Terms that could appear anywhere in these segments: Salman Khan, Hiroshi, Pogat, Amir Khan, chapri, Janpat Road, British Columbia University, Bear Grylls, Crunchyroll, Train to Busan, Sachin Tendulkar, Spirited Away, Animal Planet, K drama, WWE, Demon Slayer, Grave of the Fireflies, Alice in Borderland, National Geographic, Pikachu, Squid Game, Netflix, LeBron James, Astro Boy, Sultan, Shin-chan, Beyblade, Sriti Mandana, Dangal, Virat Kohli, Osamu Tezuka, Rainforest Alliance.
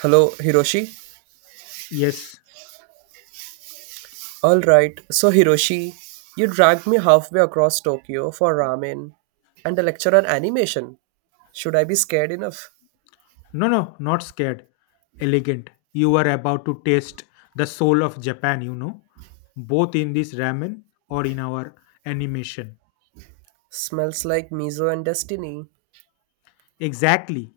Hello, Hiroshi. Yes. All right, so Hiroshi, you dragged me halfway across Tokyo for ramen and a lecture on animation. Should I be scared enough? No, no, not scared. Elegant. You are about to taste the soul of Japan, both in this ramen or in our animation. Smells like miso and destiny. Exactly.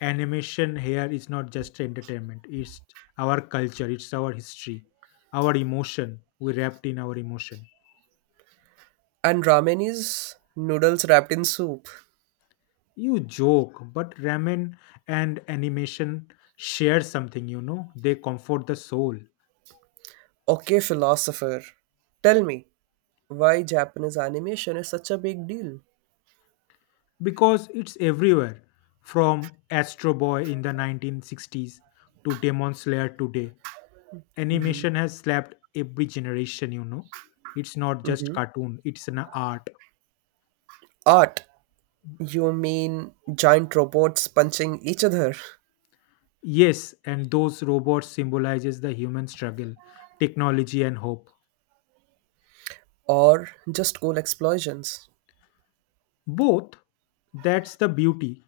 Animation here is not just entertainment, it's our culture, it's our history, our emotion. We wrapped in our emotion. And ramen is noodles wrapped in soup. You joke, but ramen and animation share something, they comfort the soul. Okay, philosopher. Tell me, why Japanese animation is such a big deal? Because it's everywhere from Astro Boy in the 1960s to Demon Slayer today. Animation has slapped every generation. It's not just Hmm. cartoon, it's an art. Art. You mean giant robots punching each other? Yes, and those robots symbolizes the human struggle, technology and hope. Or just cool explosions? Both. That's the beauty.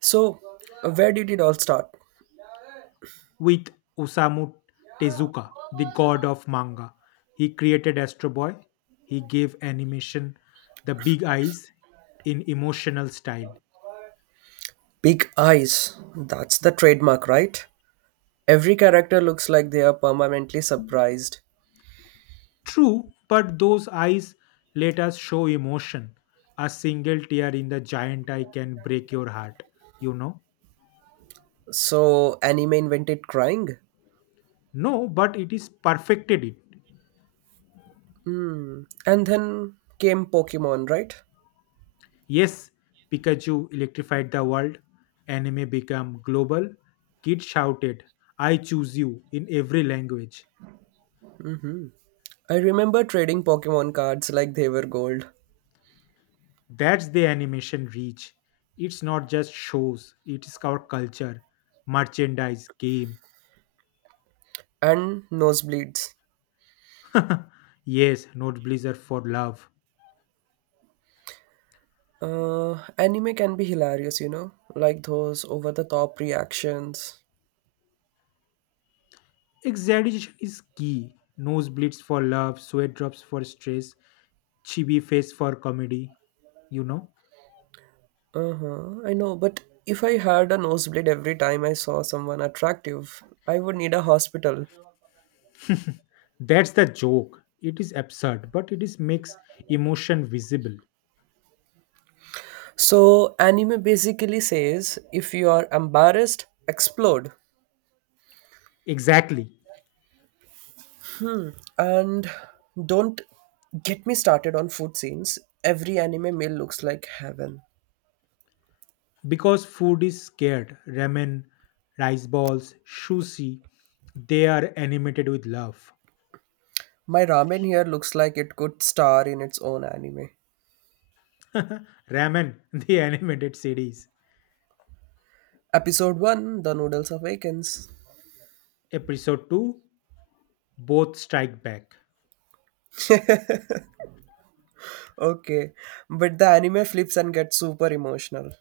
So, where did it all start? With Osamu Tezuka, the god of manga. He created Astro Boy. He gave animation the big eyes in emotional style. Big eyes. That's the trademark, right? Every character looks like they are permanently surprised. True, but those eyes let us show emotion. A single tear in the giant eye can break your heart, you know. So, anime invented crying. No, but it is perfected it. And then came Pokemon, right? Yes, Pikachu electrified the world. Anime became global. Kids shouted, I choose you in every language. I remember trading Pokemon cards like they were gold. That's the animation reach. It's not just shows, it's our culture, merchandise, game. And nosebleeds. Yes, nosebleeds are for love. Anime can be hilarious, you know? Like those over the top reactions. Exaggeration is key. Nosebleeds for love, sweat drops for stress, chibi face for comedy. You know? Uh-huh. I know, but if I had a nosebleed every time I saw someone attractive, I would need a hospital. That's the joke. It is absurd, but it is makes emotion visible. So, anime basically says if you are embarrassed, explode. Exactly. And don't get me started on food scenes. Every anime meal looks like heaven. Because food is scared. Ramen, rice balls, sushi, they are animated with love. My ramen here looks like it could star in its own anime. Ramen, the animated series. Episode 1, The Noodles Awakens. Episode 2 Both Strike Back. Okay, but the anime flips and gets super emotional.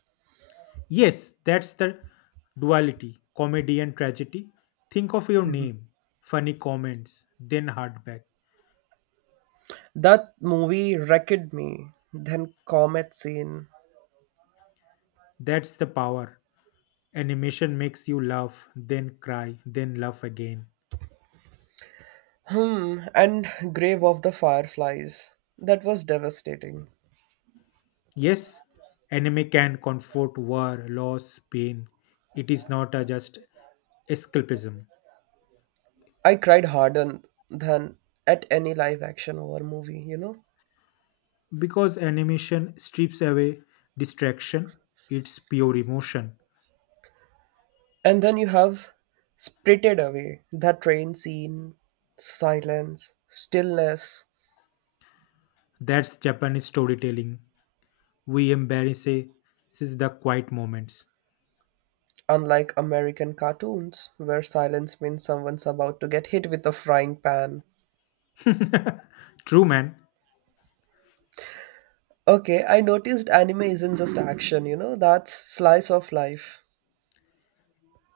Yes, that's the duality comedy and tragedy. Think of your name, funny comments, then hardback. That movie wrecked me. Then Comet Scene. That's the power. Animation makes you laugh, then cry, then laugh again. Hmm, and Grave of the Fireflies. That was devastating. Yes, anime can comfort war, loss, pain. It is not a just escapism. I cried harder than at any live action horror movie, you know? Because animation strips away distraction, it's pure emotion. And then you have Spirited Away. That train scene, silence, stillness. That's Japanese storytelling. We embrace the quiet moments. Unlike American cartoons, where silence means someone's about to get hit with a frying pan. True, man, Okay, I noticed anime isn't just action, that's slice of life.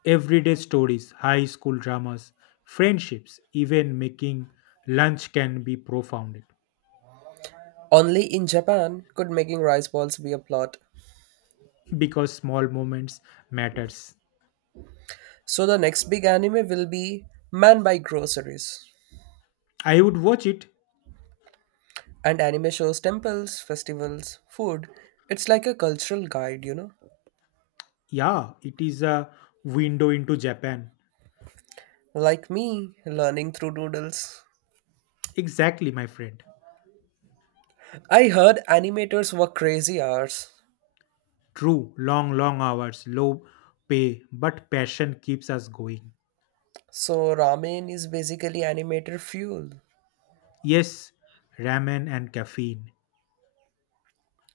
everyday stories, high school dramas, friendships, even making lunch can be profound Only in Japan could making rice balls be a plot. because small moments matters. So the next big anime will be Man Buy Groceries. I would watch it. And anime shows temples, festivals, food. It's like a cultural guide, you know? Yeah, it is a window into Japan. Like me, learning through doodles. Exactly, my friend. I heard animators work crazy hours. True, long, long hours, low pay, but passion keeps us going. So ramen is basically animator fuel. Yes, ramen and caffeine.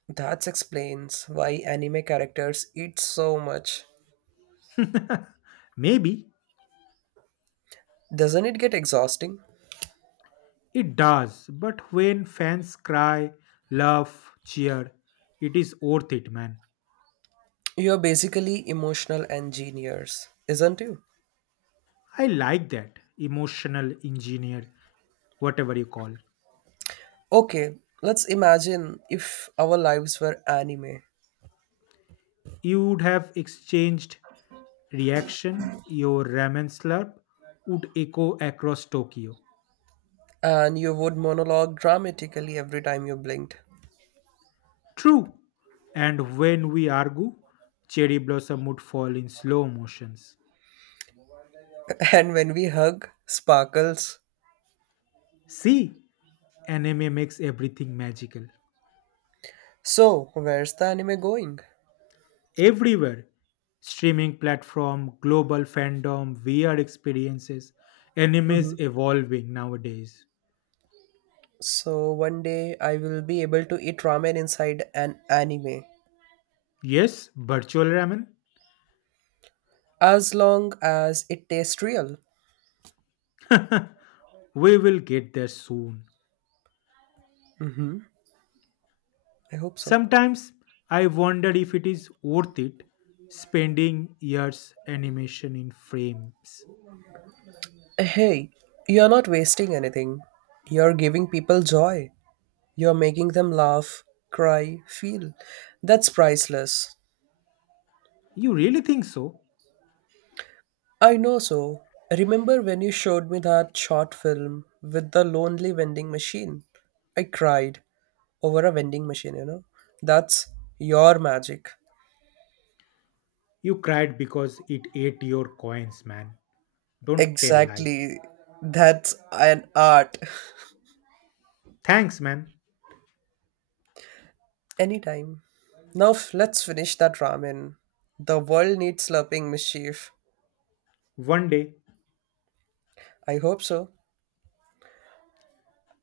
That explains why anime characters eat so much. Maybe Doesn't it get exhausting? it does, but when fans cry, laugh, cheer, it is worth it, man. You're basically emotional engineers, isn't you? I like that. Emotional engineer, whatever you call. Okay, let's imagine if our lives were anime, You would have exchanged reaction, your ramen slurp would echo across Tokyo. and you would monologue dramatically every time you blinked. True. And when we argue, cherry blossom would fall in slow motions. And when we hug, sparkles. See, anime makes everything magical. So, where's the anime going? Everywhere. Streaming platform, global fandom, VR experiences. Anime Mhm. is evolving nowadays. So, one day I will be able to eat ramen inside an anime Yes, virtual ramen. as long as it tastes real. We will get there soon. Hmm. I hope so. Sometimes I wonder if it is worth it spending years animation in frames. Hey, you're not wasting anything, you're giving people joy. You're making them laugh, cry, feel. That's priceless. You really think so? I know so. Remember when you showed me that short film with the lonely vending machine? I cried over a vending machine, you know? That's your magic. You cried because it ate your coins, man. Don't tell lie. Exactly. That's an art. Thanks, man. Anytime. Now let's finish that ramen. The world needs slurping mischief. One day, I hope so.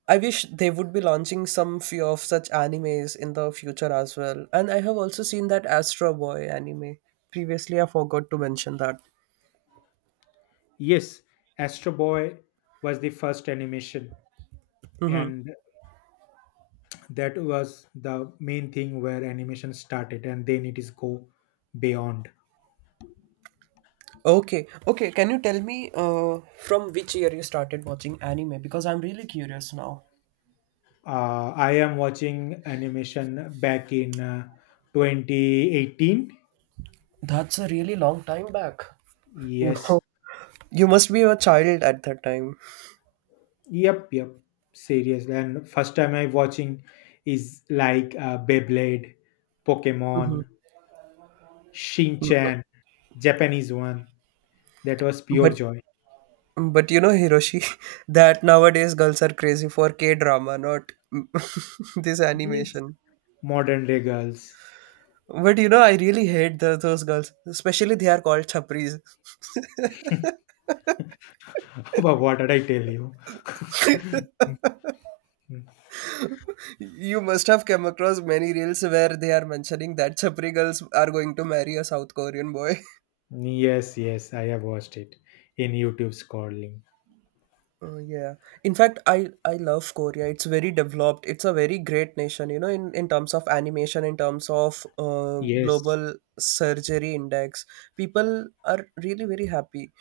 I wish they would be launching some few of such animes in the future as well. And I have also seen that Astro Boy anime. Previously, I forgot to mention that. yes, Astro Boy was the first animation, and that was the main thing where animation started, and then it is go beyond. Okay, okay. Can you tell me from which year you started watching anime? Because I'm really curious now. I am watching animation back in 2018. That's a really long time back. Wow. Yes, You must be a child at that time. yep, yep. Seriously, and first time I watching is like Beyblade, Mhm. Pokemon, Shin-chan, Japanese one. That was pure But joy. but you know, Hiroshi, that nowadays girls are crazy for K drama, not, this animation. Modern day girls. But you know, I really hate those girls. Especially they are called chapris. What did I tell you? Hmm. You must have come across many reels where they are mentioning that chapri girls are going to marry a South Korean boy. Yes, yes, I have watched it in YouTube scrolling. Oh yeah. In fact, I love Korea. It's very developed. It's a very great nation, in terms of animation, in terms of Yes, global surgery index. People are really very happy.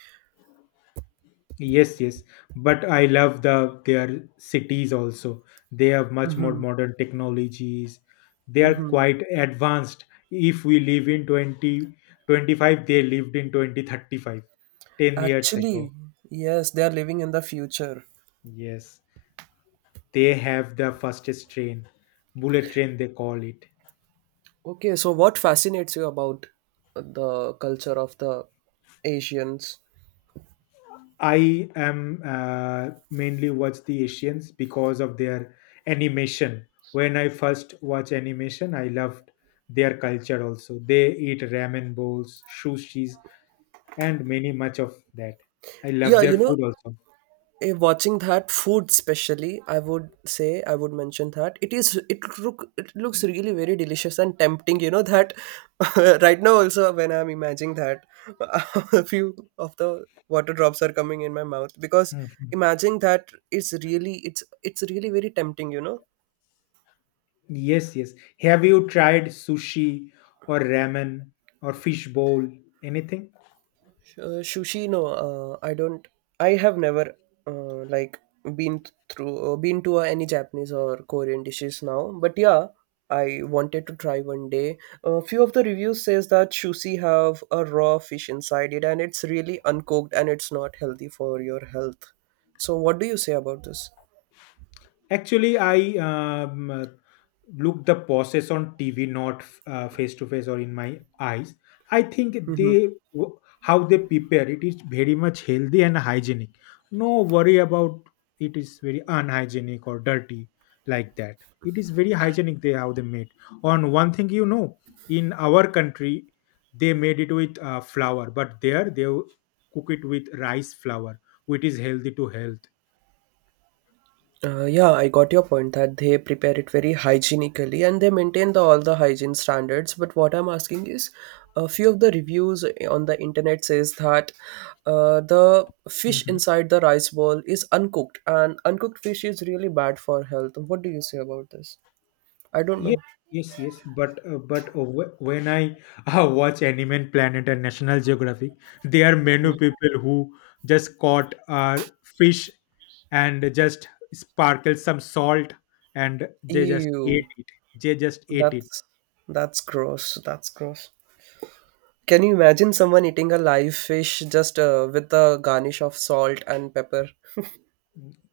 yes, yes. But I love the their cities also. They have much more modern technologies. They are quite advanced. If we live in 2025, they lived in 2035, 10 years Actually, ago. yes, they are living in the future. Yes. They have the fastest train bullet train they call it. Okay, so what fascinates you about the culture of the Asians? I am mainly watch the Asians because of their animation. When I first watch animation, I loved their culture also. They eat ramen bowls, sushis, and many much of that. I love Yeah, their food also. Watching that food especially, I would mention that it looks really very delicious and tempting. You know that, right now also when I'm imagining that, a few of the water drops are coming in my mouth because Mhm. imagining that is really it's really very tempting. Yes, yes, have you tried sushi or ramen or fish bowl, anything? Sushi, no, I don't. I have never like been been to any Japanese or Korean dishes now. But yeah, I wanted to try one day. A few of the reviews says that sushi have a raw fish inside it, and it's really uncooked, and it's not healthy for your health. So, what do you say about this? Actually, I look the process on TV, not face to face or in my eyes. I think Mm-hmm. they how they prepare it is very much healthy and hygienic. No worry about it is very unhygienic or dirty like that. It is very hygienic they how they made. On one thing, in our country they made it with flour, but there they cook it with rice flour, which is healthy to health. Yeah, I got your point that they prepare it very hygienically and they maintain all the hygiene standards. But what I'm asking is, a few of the reviews on the internet says that the fish Mhm. inside the rice bowl is uncooked, and uncooked fish is really bad for health. What do you say about this? I don't Yes, know. yes, yes. When I watch Animal Planet and National Geographic, there are many people who just caught fish and just sparkle some salt and they just ate Ew, it. They just ate it. that's that's gross. That's gross. Can you imagine someone eating a live fish just with the garnish of salt and pepper?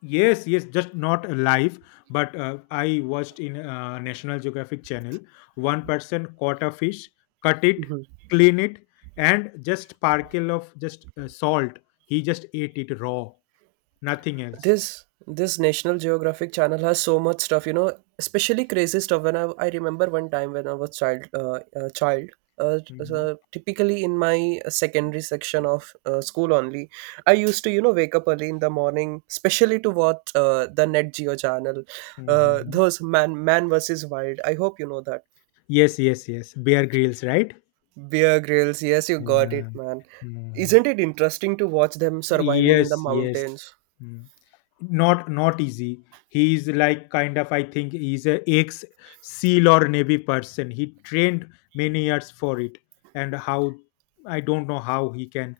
Yes, yes, just not alive. But I watched in National Geographic channel. One person caught a fish, cut it, clean it, and just sparkle of just salt. He just ate it raw. Nothing else. This national geographic channel has so much stuff especially crazy stuff I remember one time when I was child Hmm. so typically in my secondary section of school only I used to wake up early in the morning especially to watch the net geo channel, Hmm. those man versus wild. I hope you know that. Yes, yes, yes. Bear grills, right? Bear grills, yes, you got it, Yeah. man. Hmm. Isn't it interesting to watch them surviving in the Yes, yes. mountains? Mm. Not easy. He is like kind of I think he's a ex SEAL or Navy person. He trained many years for it, and how I don't know how he can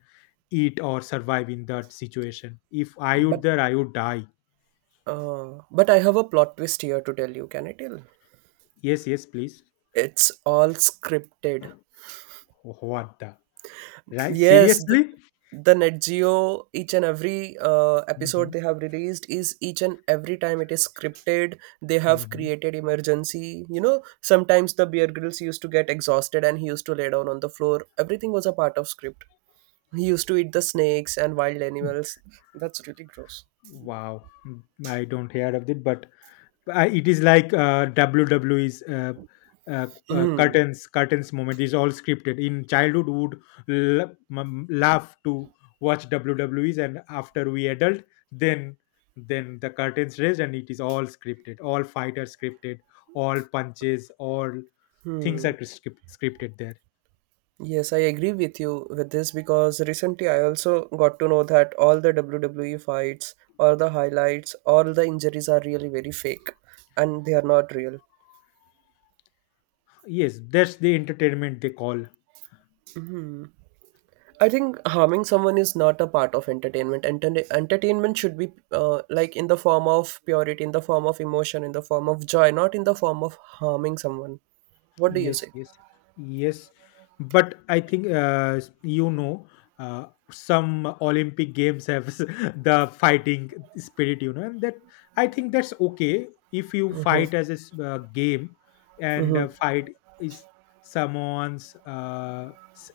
eat or survive in that situation. If I but would there, I would die. But I have a plot twist here to tell you. Can I tell? Yes, yes, please. It's all scripted. What the right? Yes, Seriously? the Net Geo, each and every episode they have released, is each and every time it is scripted. They have Hmm. created emergency. You know, sometimes the Bear Grylls used to get exhausted and he used to lay down on the floor. Everything was a part of script. He used to eat the snakes and wild animals. That's really gross. Wow. Mm, I don't hear of it, but I, it is like WWE's uh, Mm. curtains moment is all scripted. In childhood, would laugh to watch WWE's, and after we adult, then then the curtains raised, and it is all scripted. All fighters scripted, all punches, all things Hmm. are scripted there. Yes, I agree with you with this because recently I also got to know that all the WWE fights, all the highlights, all the injuries are really very fake and they are not real. Yes, that's the entertainment they call. I think harming someone is not a part of entertainment. Entertainment should be like in the form of purity, in the form of emotion, in the form of joy, not in the form of harming someone. What do you Yes, say? yes, yes. But I think some Olympic games have the fighting spirit, and that I think that's okay if you fight as a game and Mm-hmm. fight is someone's. Uh, s-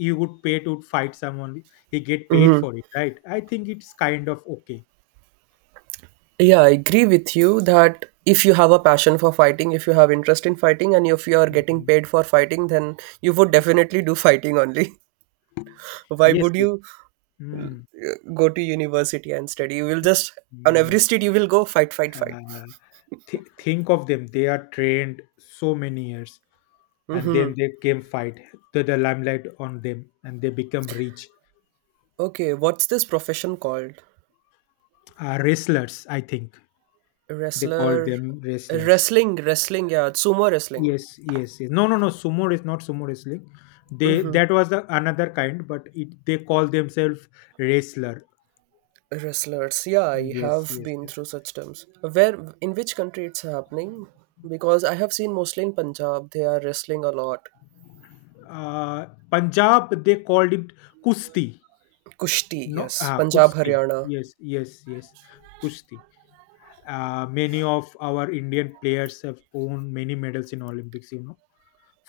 you would pay to fight someone. He get paid Mm-hmm. for it, right? I think it's kind of okay. Yeah, I agree with you that if you have a passion for fighting, if you have interest in fighting, and if you are getting Mhm. paid for fighting, then you would definitely do fighting only. Why Yes. would Yes. you Mm, go to university and study? You will just, on mm, every street, you will go fight, fight, fight. uh, think of them, they are trained so many years, and then they came fight, the limelight on them, and they become rich. Okay, what's this profession called? Wrestlers, I think. They call Wrestler. them wrestlers. Wrestling, wrestling, yeah, sumo wrestling. Yes, yes, yes. No, no, no, sumo is not sumo wrestling. They, that was the, another kind, but it, they call themselves wrestler. Wrestlers, yeah, I Yes, have yes, been yes. through such terms. In which country it's happening? Because I have seen mostly in Punjab, they are wrestling a lot. uh, Punjab, they called it kusti. Kushti, No, yes. ah, Punjab, kusti. Haryana. Yes, yes, yes. Kusti. Many of our Indian players have won many medals in Olympics. You know,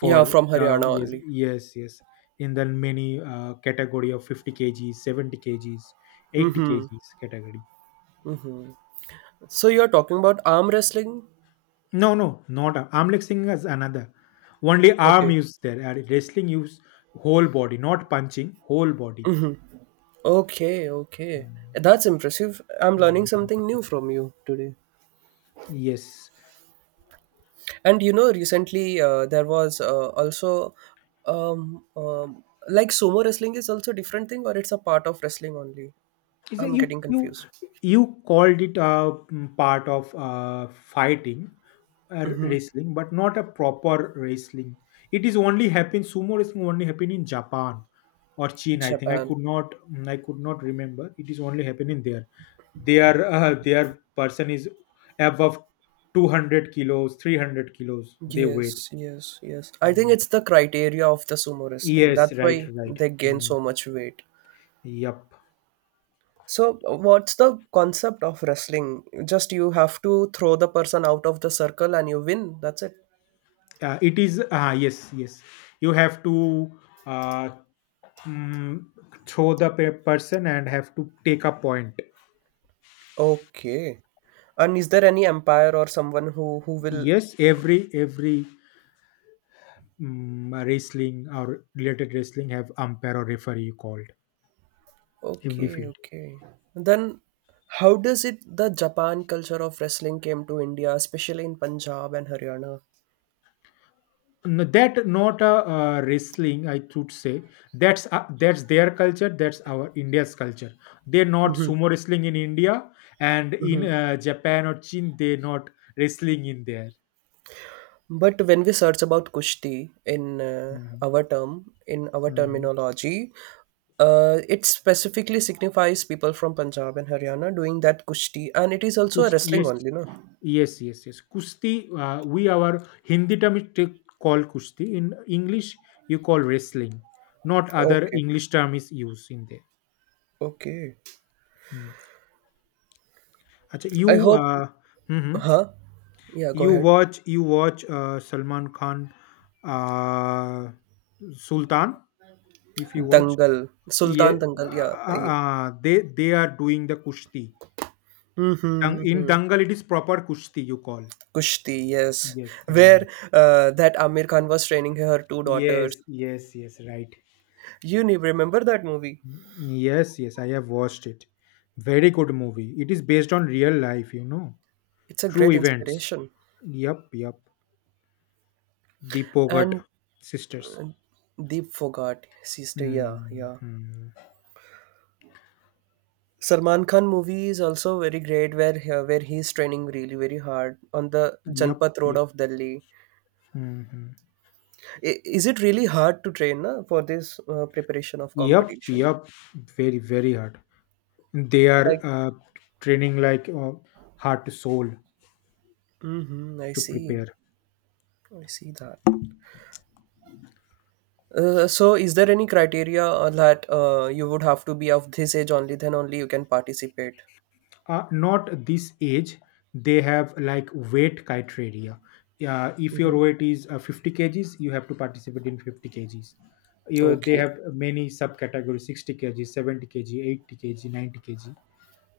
Yeah, from Haryana the, yes, only. yes, yes, in the many category of 50 kgs, 70 kgs, 80 Mm-hmm. kgs category. So you're talking about arm wrestling? No, no, not arm. Arm leg singing is another. Only arm Okay. use there. Wrestling use whole body, not punching, whole body. Mm-hmm. Okay, okay. Mm. That's impressive. I'm learning Mm. something new from you today. Yes. And you know, recently there was also, like, sumo wrestling is also a different thing, or it's a part of wrestling only. Is that I'm you getting you confused. you called it a part of fighting Mm-hmm. wrestling but not a proper wrestling. It is only happen, sumo wrestling only happen in Japan or China, I think. i Japan. could not mm, i could not remember. It is only happening there. Their person is above 200 kilos 300 kilos they weight. Yes, yes, yes. I think Mm. it's the criteria of the sumo wrestling. Yes, That's right, why right. they gain Mm. so much weight. Yep. So, what's the concept of wrestling? Just you have to throw the person out of the circle and you win. That's it. It is, yes, yes. You have to uh, mm, throw the person and have to take a point. Okay. And is there any empire or someone who will? Yes, every wrestling or related wrestling have umpire or referee called every Okay, field. okay. Then, how does it the Japan culture of wrestling came to India, especially in Punjab and Haryana? No, that not a wrestling, I should say. That's their culture. That's our India's culture. They're not Mm-hmm. sumo wrestling in India, and in Japan or Chin, they not wrestling in there. But when we search about Kushti in Mhm, in our mhm. terminology, it specifically signifies people from Punjab and Haryana doing that Kushti, and it is also a wrestling Yes. only, no? Yes, yes, yes. Kushti, we our Hindi term is call kushti. In English, you call wrestling. Not other Okay, English term is used in there. okay. Hmm. अच्छा. you I hope, uh, hmm huh? Yeah, go you ahead. watch you watch uh, Salman Khan, uh, Sultan, if you watch. Dangal, Yeah, Sultan Dangal, yeah. Yeah. They are doing the kushti. Mm-hmm. In Hmm. Dangal it is proper kushti, you call. Kushti, yes. Yes. Hmm. Where that Amir Khan was training her two daughters. Yes, yes, yes, right. You remember that movie? Yes, yes, I have watched it. Very good movie. It is based on real life, It's a true great events. inspiration. Yup, yup. The Pogat And sisters. Deep forgot, sister. Yeah, yeah. Mm-hmm. Salman Khan movie is also very great, where he's training really very hard on the Yup, Janpat Road yup. of Delhi. Mm-hmm. Is it really hard to train, na, for this preparation of Yup, competition? yup. Very, very hard. They are Like, training like heart to soul hmm I to see, prepare. I see that. So, is there any criteria that you would have to be of this age only? Then only you can participate. Not this age, they have like weight criteria. If your weight is 50 kgs, you have to participate in 50 kgs. They Okay. have many subcategories: 60 kg, 70 kg, 80 kg, 90 kg,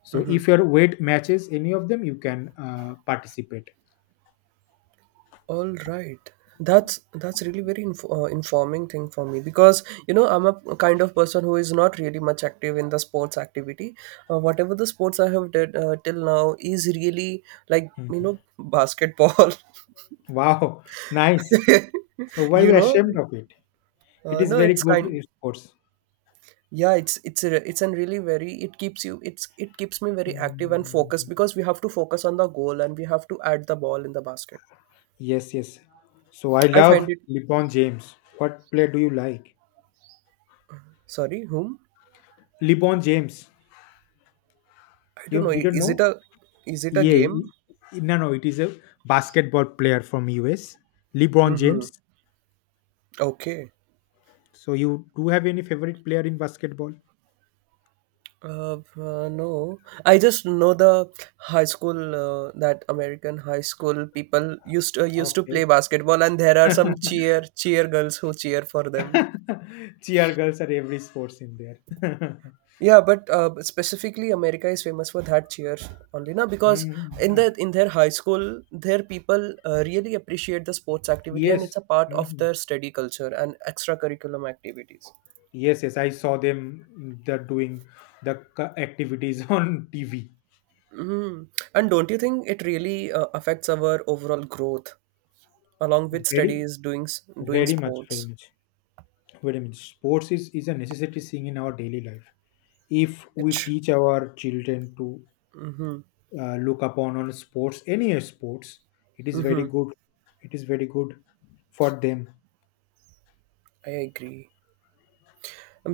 so Mm-hmm. if your weight matches any of them, you can participate. All right. That's really very informing thing for me because you know I'm a kind of person who is not really much active in the sports activity. Whatever the sports I have did till now is really like, Mhm. Basketball. Wow, nice. So why you we know, ashamed of it? It uh, is no, very it's good kind. sports. Yeah, it's a really very it keeps you it keeps me very active and Mm, focused because we have to focus on the goal and we have to add the ball in the basket. yes, yes, so I I love find it. LeBron James. What player do you like? Sorry, whom? LeBron James. I don't You know. Didn't Is it know? a Yeah. game? No, no, it is a basketball player from US. LeBron Mm-hmm. James. Okay. So you do have any favorite player in basketball? No, I just know the high school that American high school people used to play Okay. basketball, and there are some cheer girls who cheer for them. Cheer girls are every sports in there. Yeah, but specifically America is famous for that cheer only na? Because Mhm. Ah, in their high school, their people really appreciate the sports activity, and it's yes. a part of their Mhm. study culture and extracurriculum activities. Yes, yes. I saw them they're doing the activities on TV. Mhm. And don't you think it really affects our overall growth along with Very, studies, doing doing very much, very sports? much. Wait a minute sports is a necessary thing in our daily life if we It's. teach our children to Mm-hmm. Look upon on sports, any sports. It is very Mm-hmm. good, it is very good for them. I agree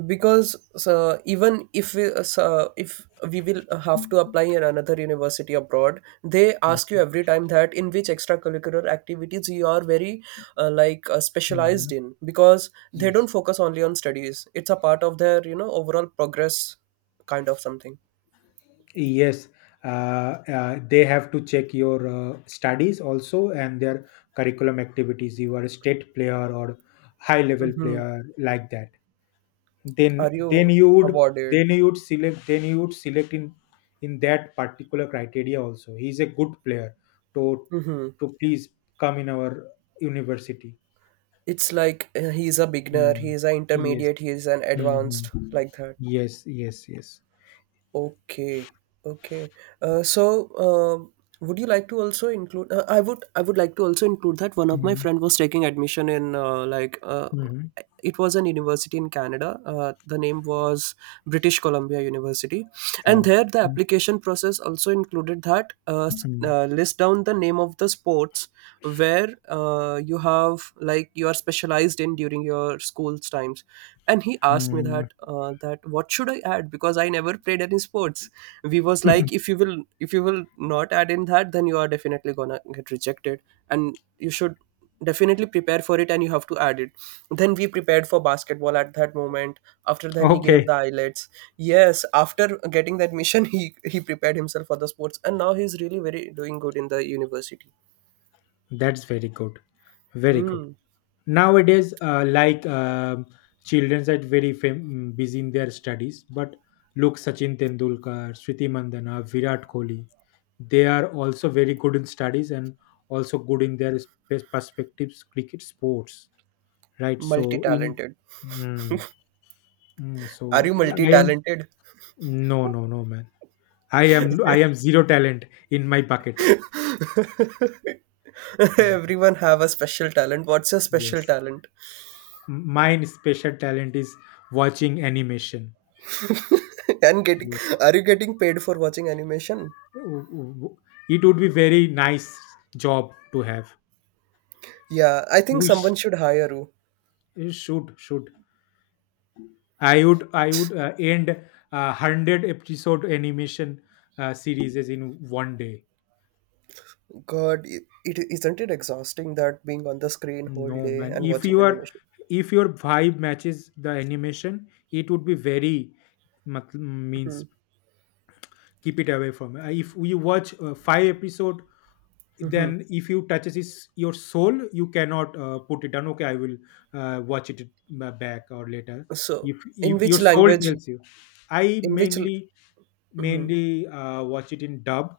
because so even if we, so if we will have to apply in another university abroad, they ask you every time that in which extracurricular activities you are very specialized Mhm. in because they don't Yes, focus only on studies. It's a part of their overall progress kind of something. yes. uh, they have to check your studies also and their curriculum activities. You are a state player or high level Mm-hmm. player like that, then Are then you you would awarded? Select then you would select in that particular criteria also he's a good player to Hmm. Please come in our university. It's like he's a beginner, Mm. he's an Yes. intermediate, he's an Mhm. advanced, like that. Yes, yes, yes. Okay, okay. Uh, so, um would you like to also include? I would like to also include that one of my Mhm. friend was taking admission in Mhm. it was an university in Canada. The name was British Columbia University, and Wow. there the application process also included that Mhm. List down the name of the sports where you have like you are specialized in during your school's times, and he asked me that Mhm. What should I add because I never played any sports. We was like if you will not add in that, then you are definitely gonna get rejected and you should definitely prepare for it and you have to add it. Then we prepared for basketball at that moment. After then he gave Okay. the eyelids. Yes, after getting that mission, he prepared himself for the sports and now he's really very doing good in the university. That's very good, very good. Hmm. Nowadays, like children are very busy in their studies, but look, Sachin Tendulkar, Sriti Mandana, Virat Kohli, they are also very good in studies and also good in their perspectives, cricket sports, right? So in Multi-talented. mm, Are so you yeah, I am. multi-talented? No, no, no, man. I am zero talent in my bucket. Uh, Everyone have a special talent. What's your special yes, talent? mine special talent is watching animation. And getting, are you getting paid for watching animation? w- w- it would be very nice job to have. Yeah, I think We someone sh- should hire you. Should I would end a 100 episode animation series as in one day. God, it isn't it exhausting that being on the screen whole No day man, and if watching your, animation. if your vibe matches the animation, it would be very means Mhm, keep it away from. If we watch five episode, mhm. then if you touches his, your soul, you cannot put it down. Okay, I will watch it back or later So, in if your which soul language? tells you. I In which l- mainly, mhm, mainly watch it in dub.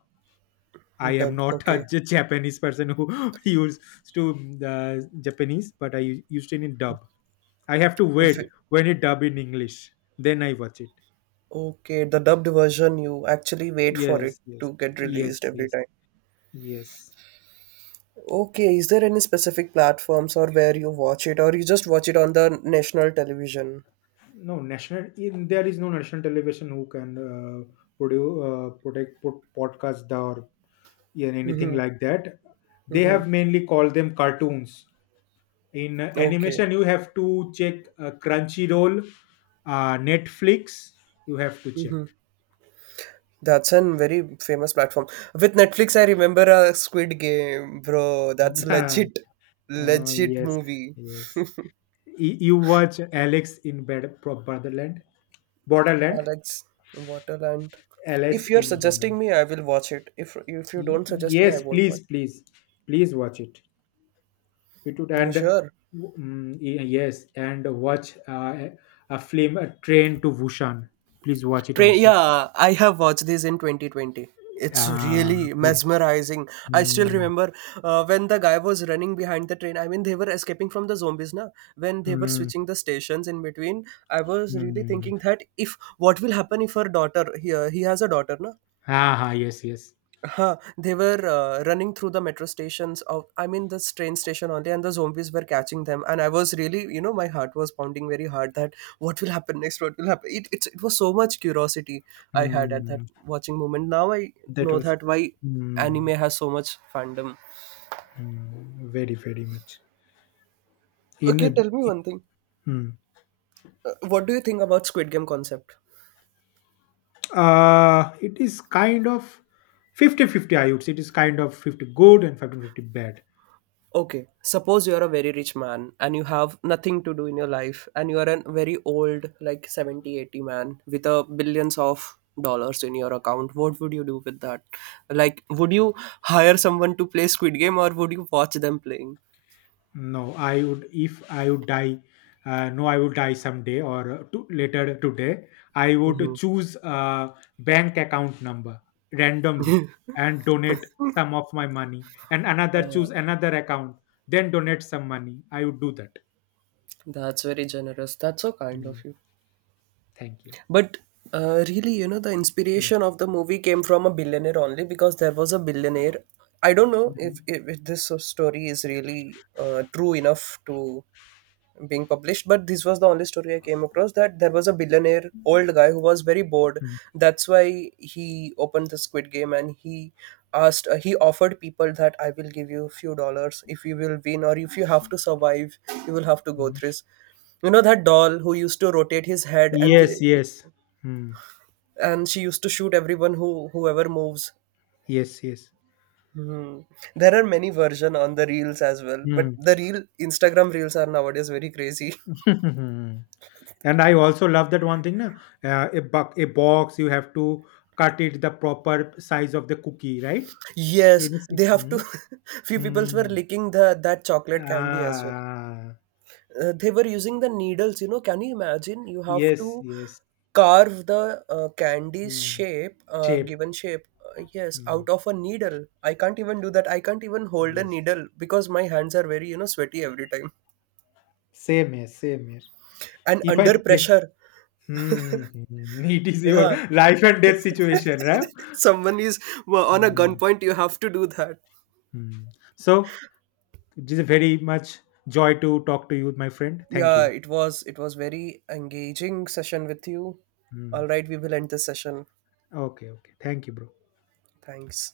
I am dub? not a Okay. Japanese person who used to uh, Japanese, but I used it in dub. I have to wait when it dub in English, then I watch it. Okay, the dubbed version, you actually wait for Yes, it yes. to get Yes, released every yes. time. Yes. Okay, is there any specific platforms or where you watch it, or you just watch it on the national television? No, national. In, there is no national television who can produce, protect, put podcast or yeah, anything Mm-hmm. like that. They Mm-hmm. have mainly called them cartoons. In Okay. animation, you have to check Crunchyroll, Netflix. You have to check. Mm-hmm. That's a very famous platform. With Netflix, I remember a Squid Game, bro. That's uh, legit, legit yes, movie. yes. You watch Alex in Bed- Pro- Borderland, Borderland, Alex, Waterland. If Alice you're in Borderland. suggesting me, I will watch it. If you don't suggest me, I Yes, won't watch please, please, please watch it. It would, it. Mm, and sure. Yes, and watch a film, A Train to Busan, please watch it Train. also. Yeah, I have watched this in 2020. It's uh, really mesmerizing. I still mm, remember when the guy was running behind the train. I mean, they were escaping from the zombies, na? When they were mm, switching the stations in between, I was really mm. thinking that if what will happen if her daughter here, he has a daughter, na? Ah, yes, yes. Huh, they were running through the metro stations of I mean this train station only, and the zombies were catching them and I was really my heart was pounding very hard that what will happen next, what will happen, it was so much curiosity I had at that mm, watching moment. Now I that know was that why anime mm, has so much fandom. Very, very much in Okay, a, tell me one thing, mm. What do you think about squid game concept? It is kind of 50 50. 50, I would say, it is kind of 50 good and 50 50 bad. Okay, suppose you are a very rich man and you have nothing to do in your life and you are a very old like 70, 80 man with a billions of dollars in your account, what would you do with that? Like, would you hire someone to play squid game or would you watch them playing? No, I would, if I would die. No, I would die someday or later today. I Hmm. would choose a bank account number randomly and donate some of my money, and another, Uh, choose another account, then donate some money. I would do that. that's very generous, that's so kind Mm, of you. Thank you. But really, you know, the Mm, inspiration of the movie came from a billionaire only because there was a billionaire. I don't know mm, if this story is really true enough to being published, but this was the only story I came across that there was a billionaire old guy who was very bored. mm, That's why he opened the squid game and he asked he offered people that I will give you few dollars if you will win or if you have to survive you will have to go through mm. this. You know that doll who used to rotate his head and Yes, yes. Mm, and she used to shoot everyone who whoever moves. yes, yes. Hmm. There are many version on the reels as well, but Mm. the real instagram reels are nowadays very crazy. And I also love that one thing, na, a box, you have to cut it the proper size of the cookie, right? Yes, ABC. they have Hmm. to. Few people were Hmm. licking the that chocolate candy as well. Ah, Uh, they were using the needles, you know, can you imagine you have yes, to yes. carve the candy's Hmm. shape, Shape. given shape, yes, Hmm. out of a needle. I can't even do that, I can't even hold a Yes, needle because my hands are very you know sweaty every time same here, same here. and If I under play. pressure. Hmm. Hmm. It is your Yeah, life and death situation, right? someone is well, on a Hmm. gunpoint. You have to do that. Hmm. So it is a very much joy to talk to you, my friend. Thank Yeah, you. It was very engaging session with you. Hmm. All right, we will end this session. Okay, okay, thank you, bro. Thanks.